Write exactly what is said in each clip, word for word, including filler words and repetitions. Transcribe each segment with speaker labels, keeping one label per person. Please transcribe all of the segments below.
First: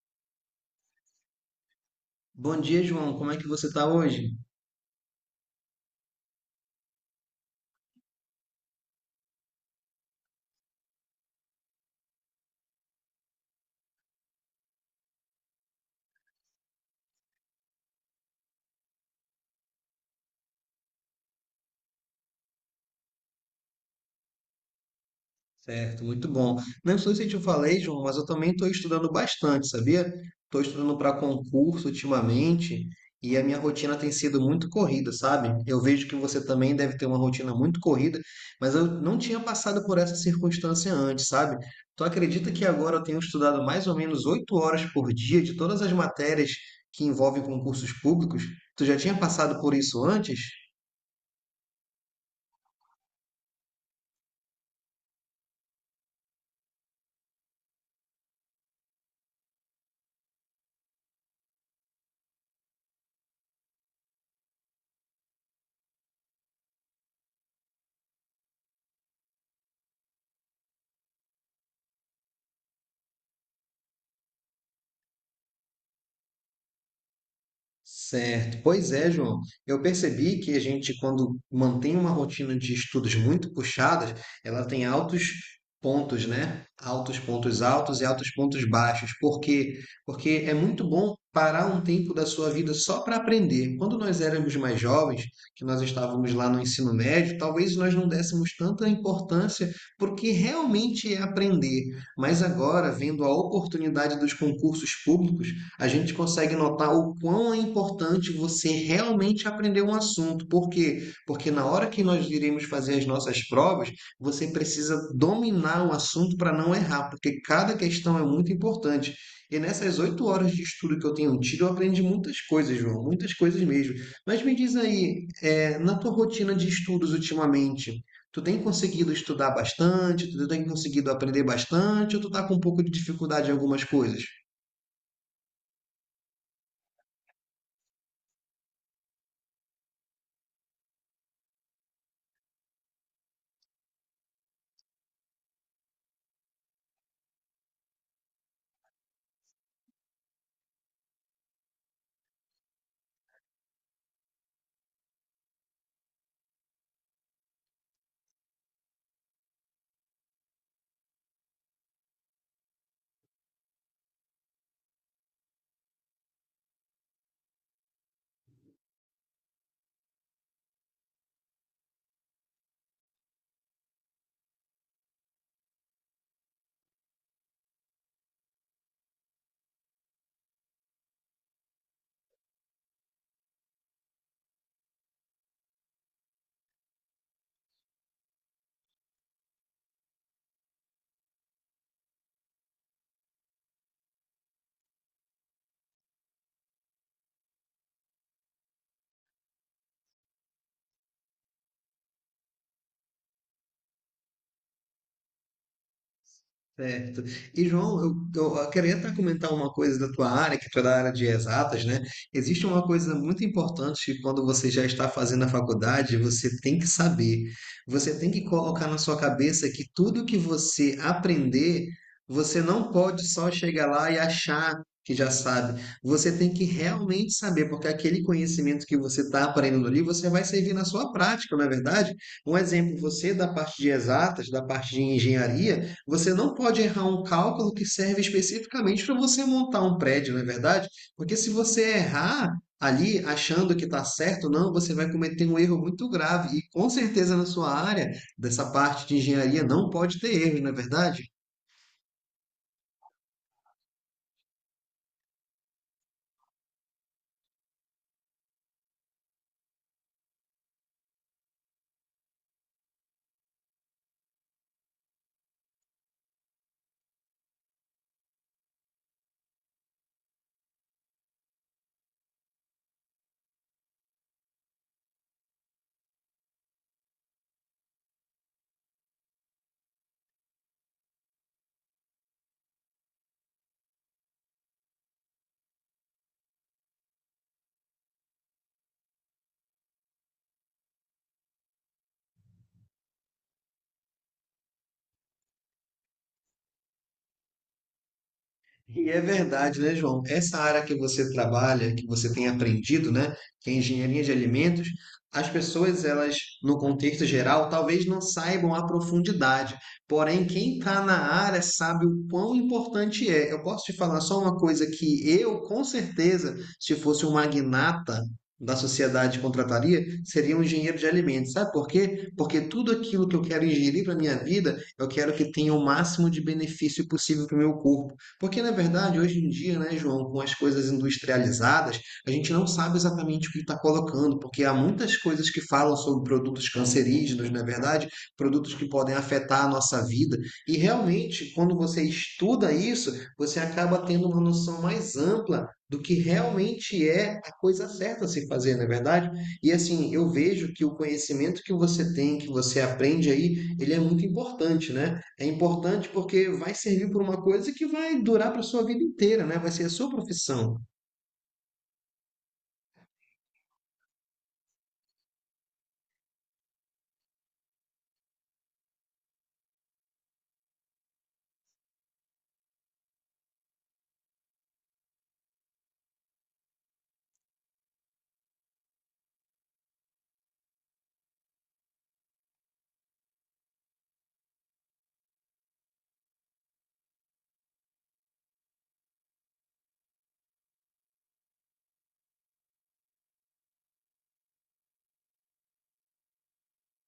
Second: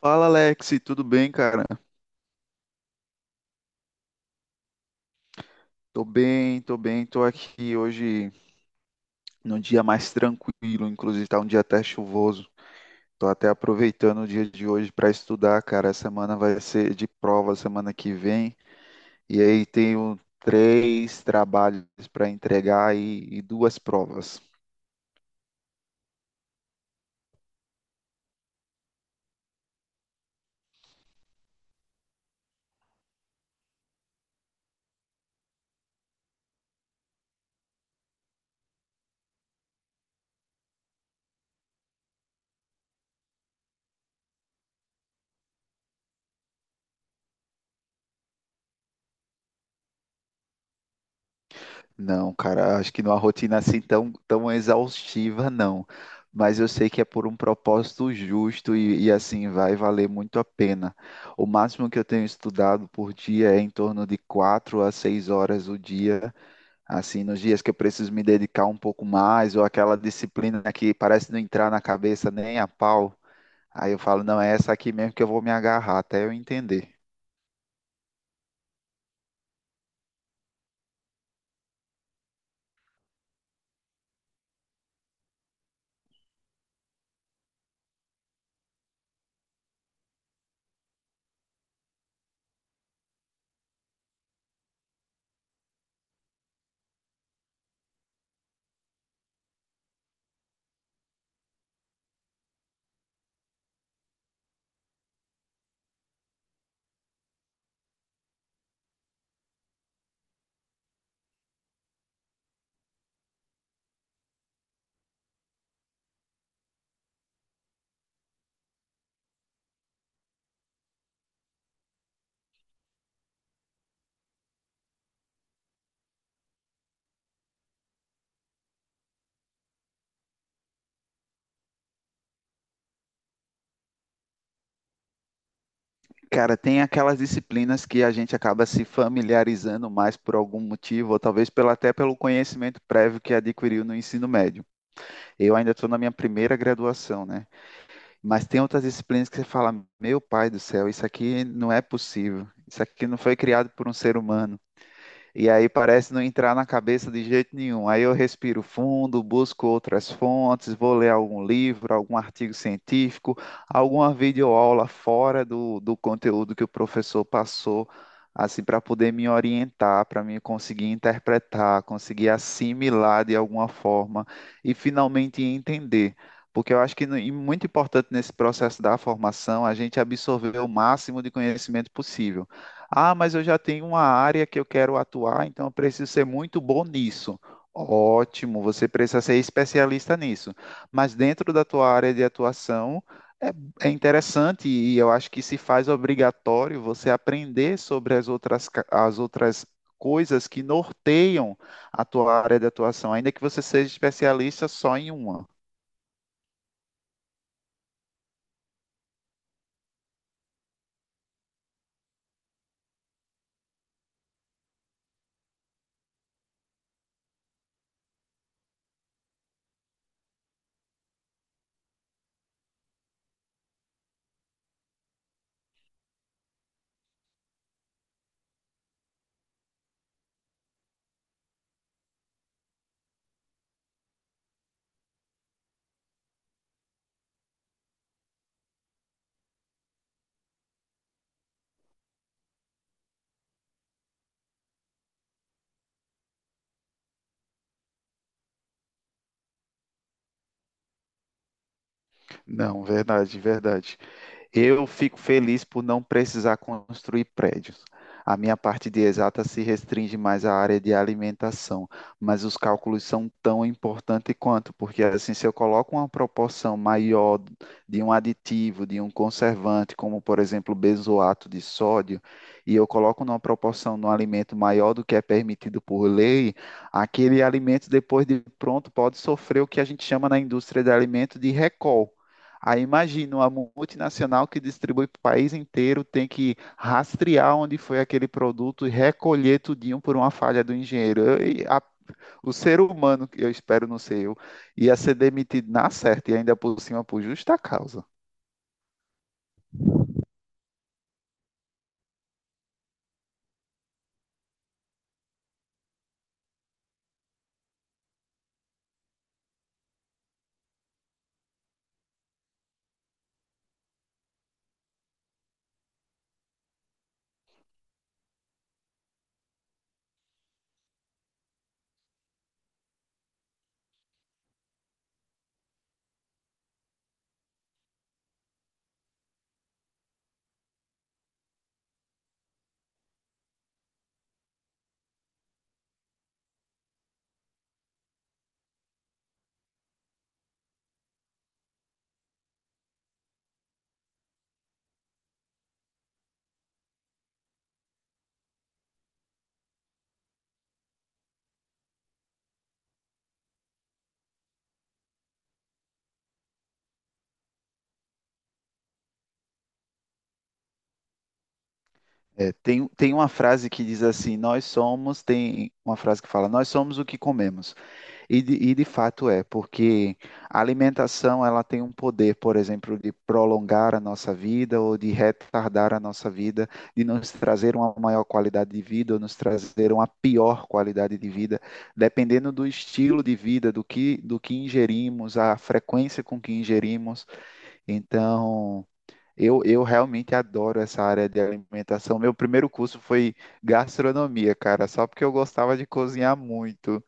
Speaker 1: Fala Alex, tudo bem, cara?
Speaker 2: Bom dia, João. Como é que você está hoje?
Speaker 1: Tô bem, tô bem, tô aqui hoje num dia mais tranquilo, inclusive tá um dia até chuvoso. Tô até aproveitando o dia de hoje para estudar, cara. A semana vai ser de prova semana que vem. E aí tenho três trabalhos para entregar e, e duas provas.
Speaker 2: Certo, muito bom. Não sei se eu te falei, João, mas eu também estou estudando bastante, sabia? Estou estudando para concurso ultimamente e a minha rotina tem sido muito corrida, sabe? Eu vejo que você também deve ter uma rotina muito corrida, mas eu não tinha passado por essa circunstância antes, sabe? Tu acredita que agora eu tenho estudado mais ou menos oito horas por dia de todas as matérias que envolvem concursos públicos? Tu já tinha passado por isso antes?
Speaker 1: Não, cara, acho que numa rotina assim tão, tão exaustiva, não. Mas eu sei que é por um propósito justo e, e, assim vai valer muito a pena. O máximo que eu tenho estudado por dia é em torno de quatro a seis horas o dia. Assim, nos dias que eu preciso me dedicar um pouco mais, ou aquela disciplina que parece não entrar na cabeça nem a pau. Aí eu falo, não, é essa aqui mesmo que eu vou me agarrar até eu entender.
Speaker 2: Certo. Pois é, João. Eu percebi que a gente, quando mantém uma rotina de estudos muito puxadas, ela tem altos pontos, né? Altos pontos altos e altos pontos baixos. Por quê? Porque é muito bom parar um tempo da sua vida só para aprender. Quando nós éramos mais jovens, que nós estávamos lá no ensino médio, talvez nós não dessemos tanta importância porque realmente é aprender. Mas agora, vendo a oportunidade dos concursos públicos, a gente consegue notar o quão é importante você realmente aprender um assunto. Por quê? Porque na hora que nós iremos fazer as nossas provas, você precisa dominar o assunto para não errar, porque cada questão é muito importante. E nessas oito horas de estudo que eu tenho tido, eu aprendi muitas coisas, João, muitas coisas mesmo. Mas me diz aí, eh, na tua rotina de estudos ultimamente, tu tem conseguido estudar bastante? Tu tem conseguido aprender bastante? Ou tu tá com um pouco de dificuldade em algumas coisas?
Speaker 1: Cara, tem aquelas disciplinas que a gente acaba se familiarizando mais por algum motivo, ou talvez pelo, até pelo conhecimento prévio que adquiriu no ensino médio. Eu ainda estou na minha primeira graduação, né? Mas tem outras disciplinas que você fala, meu pai do céu, isso aqui não é possível. Isso aqui não foi criado por um ser humano. E aí parece não entrar na cabeça de jeito nenhum. Aí eu respiro fundo, busco outras fontes, vou ler algum livro, algum artigo científico, alguma videoaula fora do, do conteúdo que o professor passou, assim, para poder me orientar, para mim conseguir interpretar, conseguir assimilar de alguma forma e finalmente entender. Porque eu acho que no- e muito importante nesse processo da formação a gente absorver o máximo de conhecimento possível. Ah, mas eu já tenho uma área que eu quero atuar, então eu preciso ser muito bom nisso. Ótimo, você precisa ser especialista nisso. Mas dentro da tua área de atuação é, é interessante e eu acho que se faz obrigatório você aprender sobre as outras, ca- as outras coisas que norteiam a tua área de atuação, ainda que você seja especialista só em uma.
Speaker 2: Certo. E, João, eu, eu queria até comentar uma coisa da tua área, que tu é da área de exatas, né? Existe uma coisa muito importante que quando você já está fazendo a faculdade, você tem que saber. Você tem que colocar na sua cabeça que tudo que você aprender, você não pode só chegar lá e achar que já sabe. Você tem que realmente saber, porque aquele conhecimento que você está aprendendo ali, você vai servir na sua prática, não é verdade? Um exemplo, você da parte de exatas, da parte de engenharia, você não pode errar um cálculo que serve especificamente para você montar um prédio, não é verdade? Porque se você errar ali achando que está certo, não, você vai cometer um erro muito grave. E com certeza na sua área, dessa parte de engenharia, não pode ter erro, não é verdade?
Speaker 1: Não, verdade, verdade. Eu fico feliz por não precisar construir prédios. A minha parte de exata se restringe mais à área de alimentação, mas os cálculos são tão importantes quanto, porque assim, se eu coloco uma proporção maior de um aditivo, de um conservante, como por exemplo benzoato de sódio, e eu coloco numa proporção no alimento maior do que é permitido por lei, aquele alimento depois de pronto pode sofrer o que a gente chama na indústria de alimento de recall. Aí imagina uma multinacional que distribui para o país inteiro tem que rastrear onde foi aquele produto e recolher tudinho por uma falha do engenheiro. Eu- e a- o ser humano, que eu espero não ser eu, ia ser demitido na certa e ainda por cima por justa causa.
Speaker 2: E é verdade, né, João? Essa área que você trabalha, que você tem aprendido, né, que é engenharia de alimentos, as pessoas, elas, no contexto geral, talvez não saibam a profundidade. Porém, quem está na área sabe o quão importante é. Eu posso te falar só uma coisa que eu, com certeza, se fosse um magnata da sociedade contrataria, seria um engenheiro de alimentos. Sabe por quê? Porque tudo aquilo que eu quero ingerir para minha vida, eu quero que tenha o máximo de benefício possível para o meu corpo. Porque, na verdade, hoje em dia, né, João, com as coisas industrializadas, a gente não sabe exatamente o que está colocando, porque há muitas coisas que falam sobre produtos cancerígenos, na verdade, produtos que podem afetar a nossa vida. E realmente, quando você estuda isso, você acaba tendo uma noção mais ampla do que realmente é a coisa certa a se fazer, na é verdade? E assim, eu vejo que o conhecimento que você tem, que você aprende aí, ele é muito importante, né? É importante porque vai servir para uma coisa que vai durar para a sua vida inteira, né? Vai ser a sua profissão.
Speaker 1: É, tem, tem uma frase que diz assim: nós somos, tem uma frase que fala, nós somos o que comemos. E de, e de fato é, porque a alimentação ela tem um poder, por exemplo, de prolongar a nossa vida ou de retardar a nossa vida, de nos trazer uma maior qualidade de vida ou nos trazer uma pior qualidade de vida, dependendo do estilo de vida, do que, do que ingerimos, a frequência com que ingerimos. Então, eu, eu realmente adoro essa área de alimentação. Meu primeiro curso foi gastronomia, cara, só porque eu gostava de cozinhar muito.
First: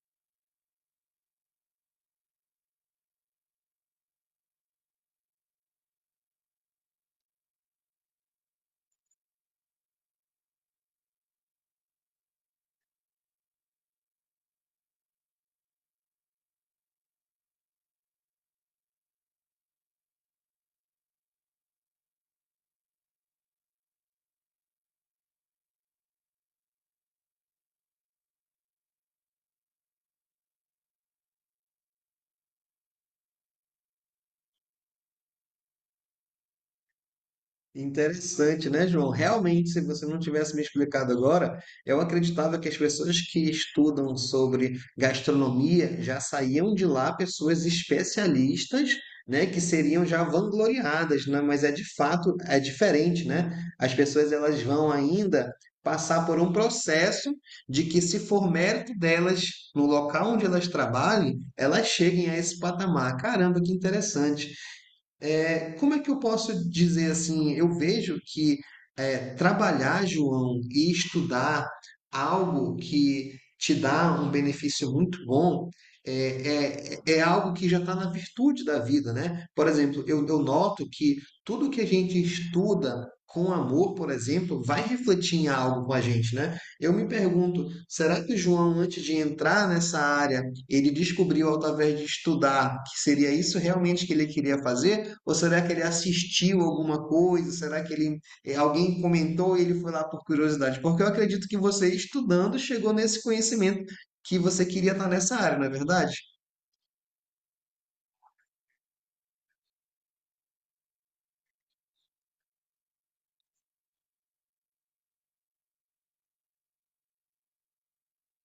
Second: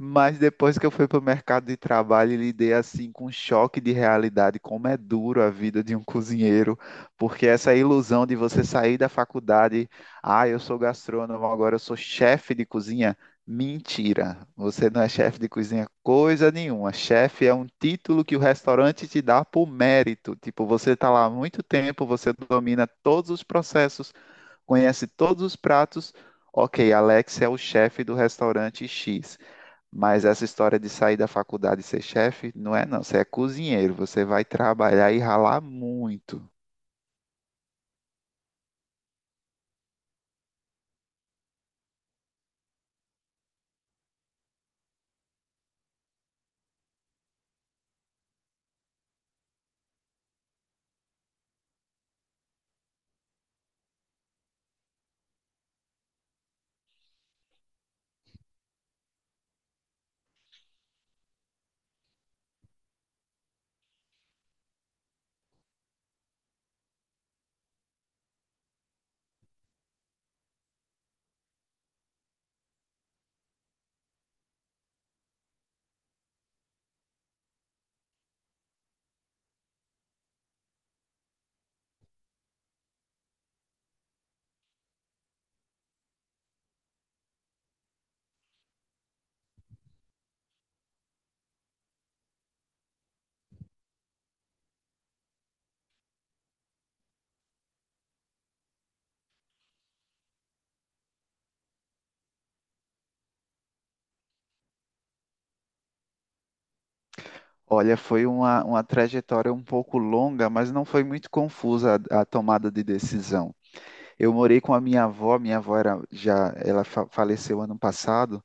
Speaker 1: Mas depois que eu fui para o mercado de trabalho, e lidei assim com um choque de realidade, como é duro a vida de um cozinheiro, porque essa ilusão de você sair da faculdade, ah, eu sou gastrônomo, agora eu sou chefe de cozinha. Mentira, você não é chefe de cozinha coisa nenhuma. Chefe é um título que o restaurante te dá por mérito. Tipo, você está lá há muito tempo, você domina todos os processos, conhece todos os pratos. Ok, Alex é o chefe do restaurante X. Mas essa história de sair da faculdade e ser chefe, não é não. Você é cozinheiro, você vai trabalhar e ralar muito.
Speaker 2: Interessante, né, João? Realmente, se você não tivesse me explicado agora, eu acreditava que as pessoas que estudam sobre gastronomia já saíam de lá pessoas especialistas, né, que seriam já vangloriadas, né? Mas é de fato é diferente, né? As pessoas elas vão ainda passar por um processo de que se for mérito delas no local onde elas trabalhem, elas cheguem a esse patamar. Caramba, que interessante é, como é que eu posso dizer assim? Eu vejo que é, trabalhar, João, e estudar algo que te dá um benefício muito bom é, é, é algo que já está na virtude da vida, né? Por exemplo, eu, eu noto que tudo que a gente estuda com amor, por exemplo, vai refletir em algo com a gente, né? Eu me pergunto, será que o João, antes de entrar nessa área, ele descobriu através de estudar que seria isso realmente que ele queria fazer? Ou será que ele assistiu alguma coisa? Será que ele eh, alguém comentou e ele foi lá por curiosidade? Porque eu acredito que você, estudando, chegou nesse conhecimento que você queria estar nessa área, não é verdade?
Speaker 1: Olha, foi uma, uma trajetória um pouco longa, mas não foi muito confusa a a tomada de decisão. Eu morei com a minha avó, minha avó era já, ela fa- faleceu ano passado,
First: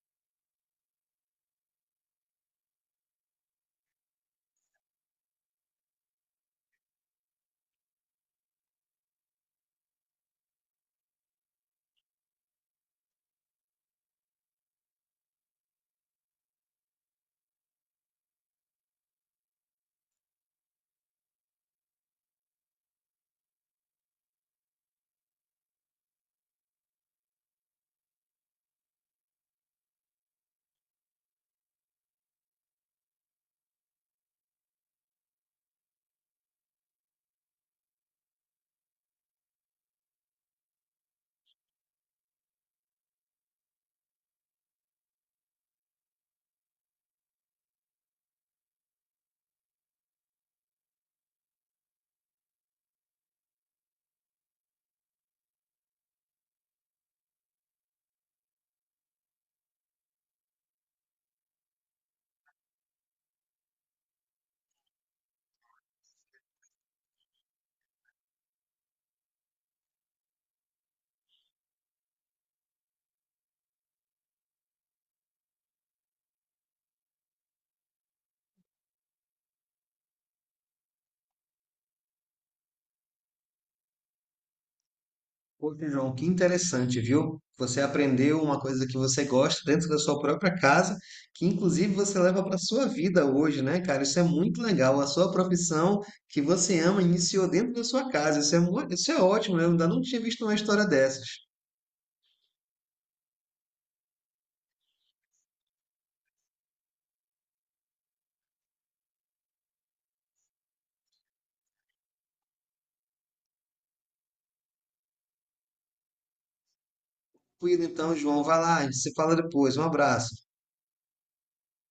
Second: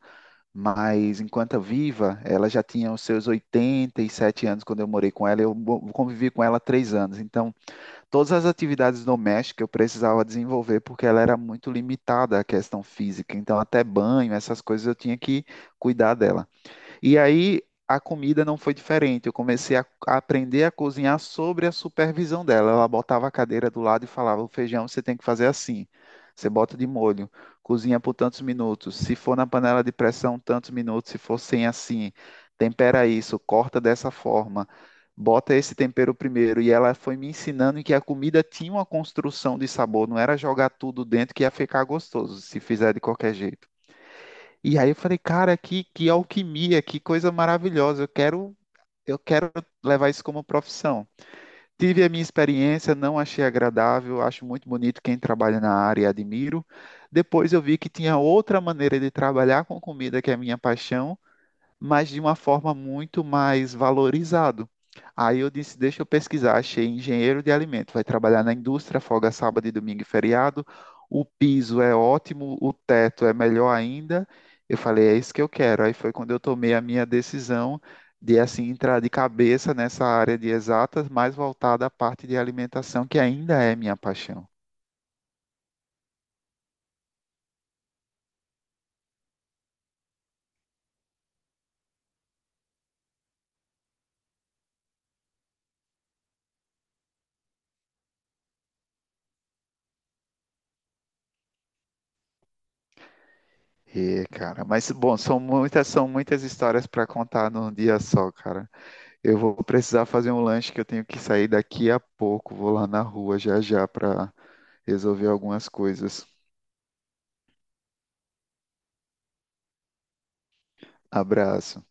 Speaker 1: mas enquanto viva, ela já tinha os seus oitenta e sete anos quando eu morei com ela, eu mo- convivi com ela três anos. Então, todas as atividades domésticas eu precisava desenvolver porque ela era muito limitada à questão física. Então, até banho, essas coisas eu tinha que cuidar dela. E aí a comida não foi diferente. Eu comecei a, a aprender a cozinhar sobre a supervisão dela. Ela botava a cadeira do lado e falava: o feijão você tem que fazer assim. Você bota de molho, cozinha por tantos minutos. Se for na panela de pressão, tantos minutos. Se for sem assim, tempera isso, corta dessa forma. Bota esse tempero primeiro. E ela foi me ensinando que a comida tinha uma construção de sabor, não era jogar tudo dentro que ia ficar gostoso, se fizer de qualquer jeito. E aí eu falei, cara, que, que alquimia, que coisa maravilhosa. Eu quero, eu quero levar isso como profissão. Tive a minha experiência, não achei agradável, acho muito bonito quem trabalha na área e admiro. Depois eu vi que tinha outra maneira de trabalhar com comida, que é a minha paixão, mas de uma forma muito mais valorizado. Aí eu disse, deixa eu pesquisar, achei engenheiro de alimento, vai trabalhar na indústria, folga sábado e domingo e feriado, o piso é ótimo, o teto é melhor ainda. Eu falei, é isso que eu quero. Aí foi quando eu tomei a minha decisão de assim entrar de cabeça nessa área de exatas, mais voltada à parte de alimentação, que ainda é minha paixão.
Speaker 2: Poxa, João, que interessante, viu? Você aprendeu uma coisa que você gosta dentro da sua própria casa, que inclusive você leva para a sua vida hoje, né, cara? Isso é muito legal. A sua profissão que você ama iniciou dentro da sua casa. Isso é, mu- isso é ótimo, eu ainda não tinha visto uma história dessas.
Speaker 1: E, cara, mas bom, são muitas, são muitas histórias para contar num dia só, cara. Eu vou precisar fazer um lanche que eu tenho que sair daqui a pouco. Vou lá na rua já já para resolver algumas coisas.
Speaker 2: Fui, então, João, vai lá, a gente se fala depois. Um abraço.
Speaker 1: Abraço.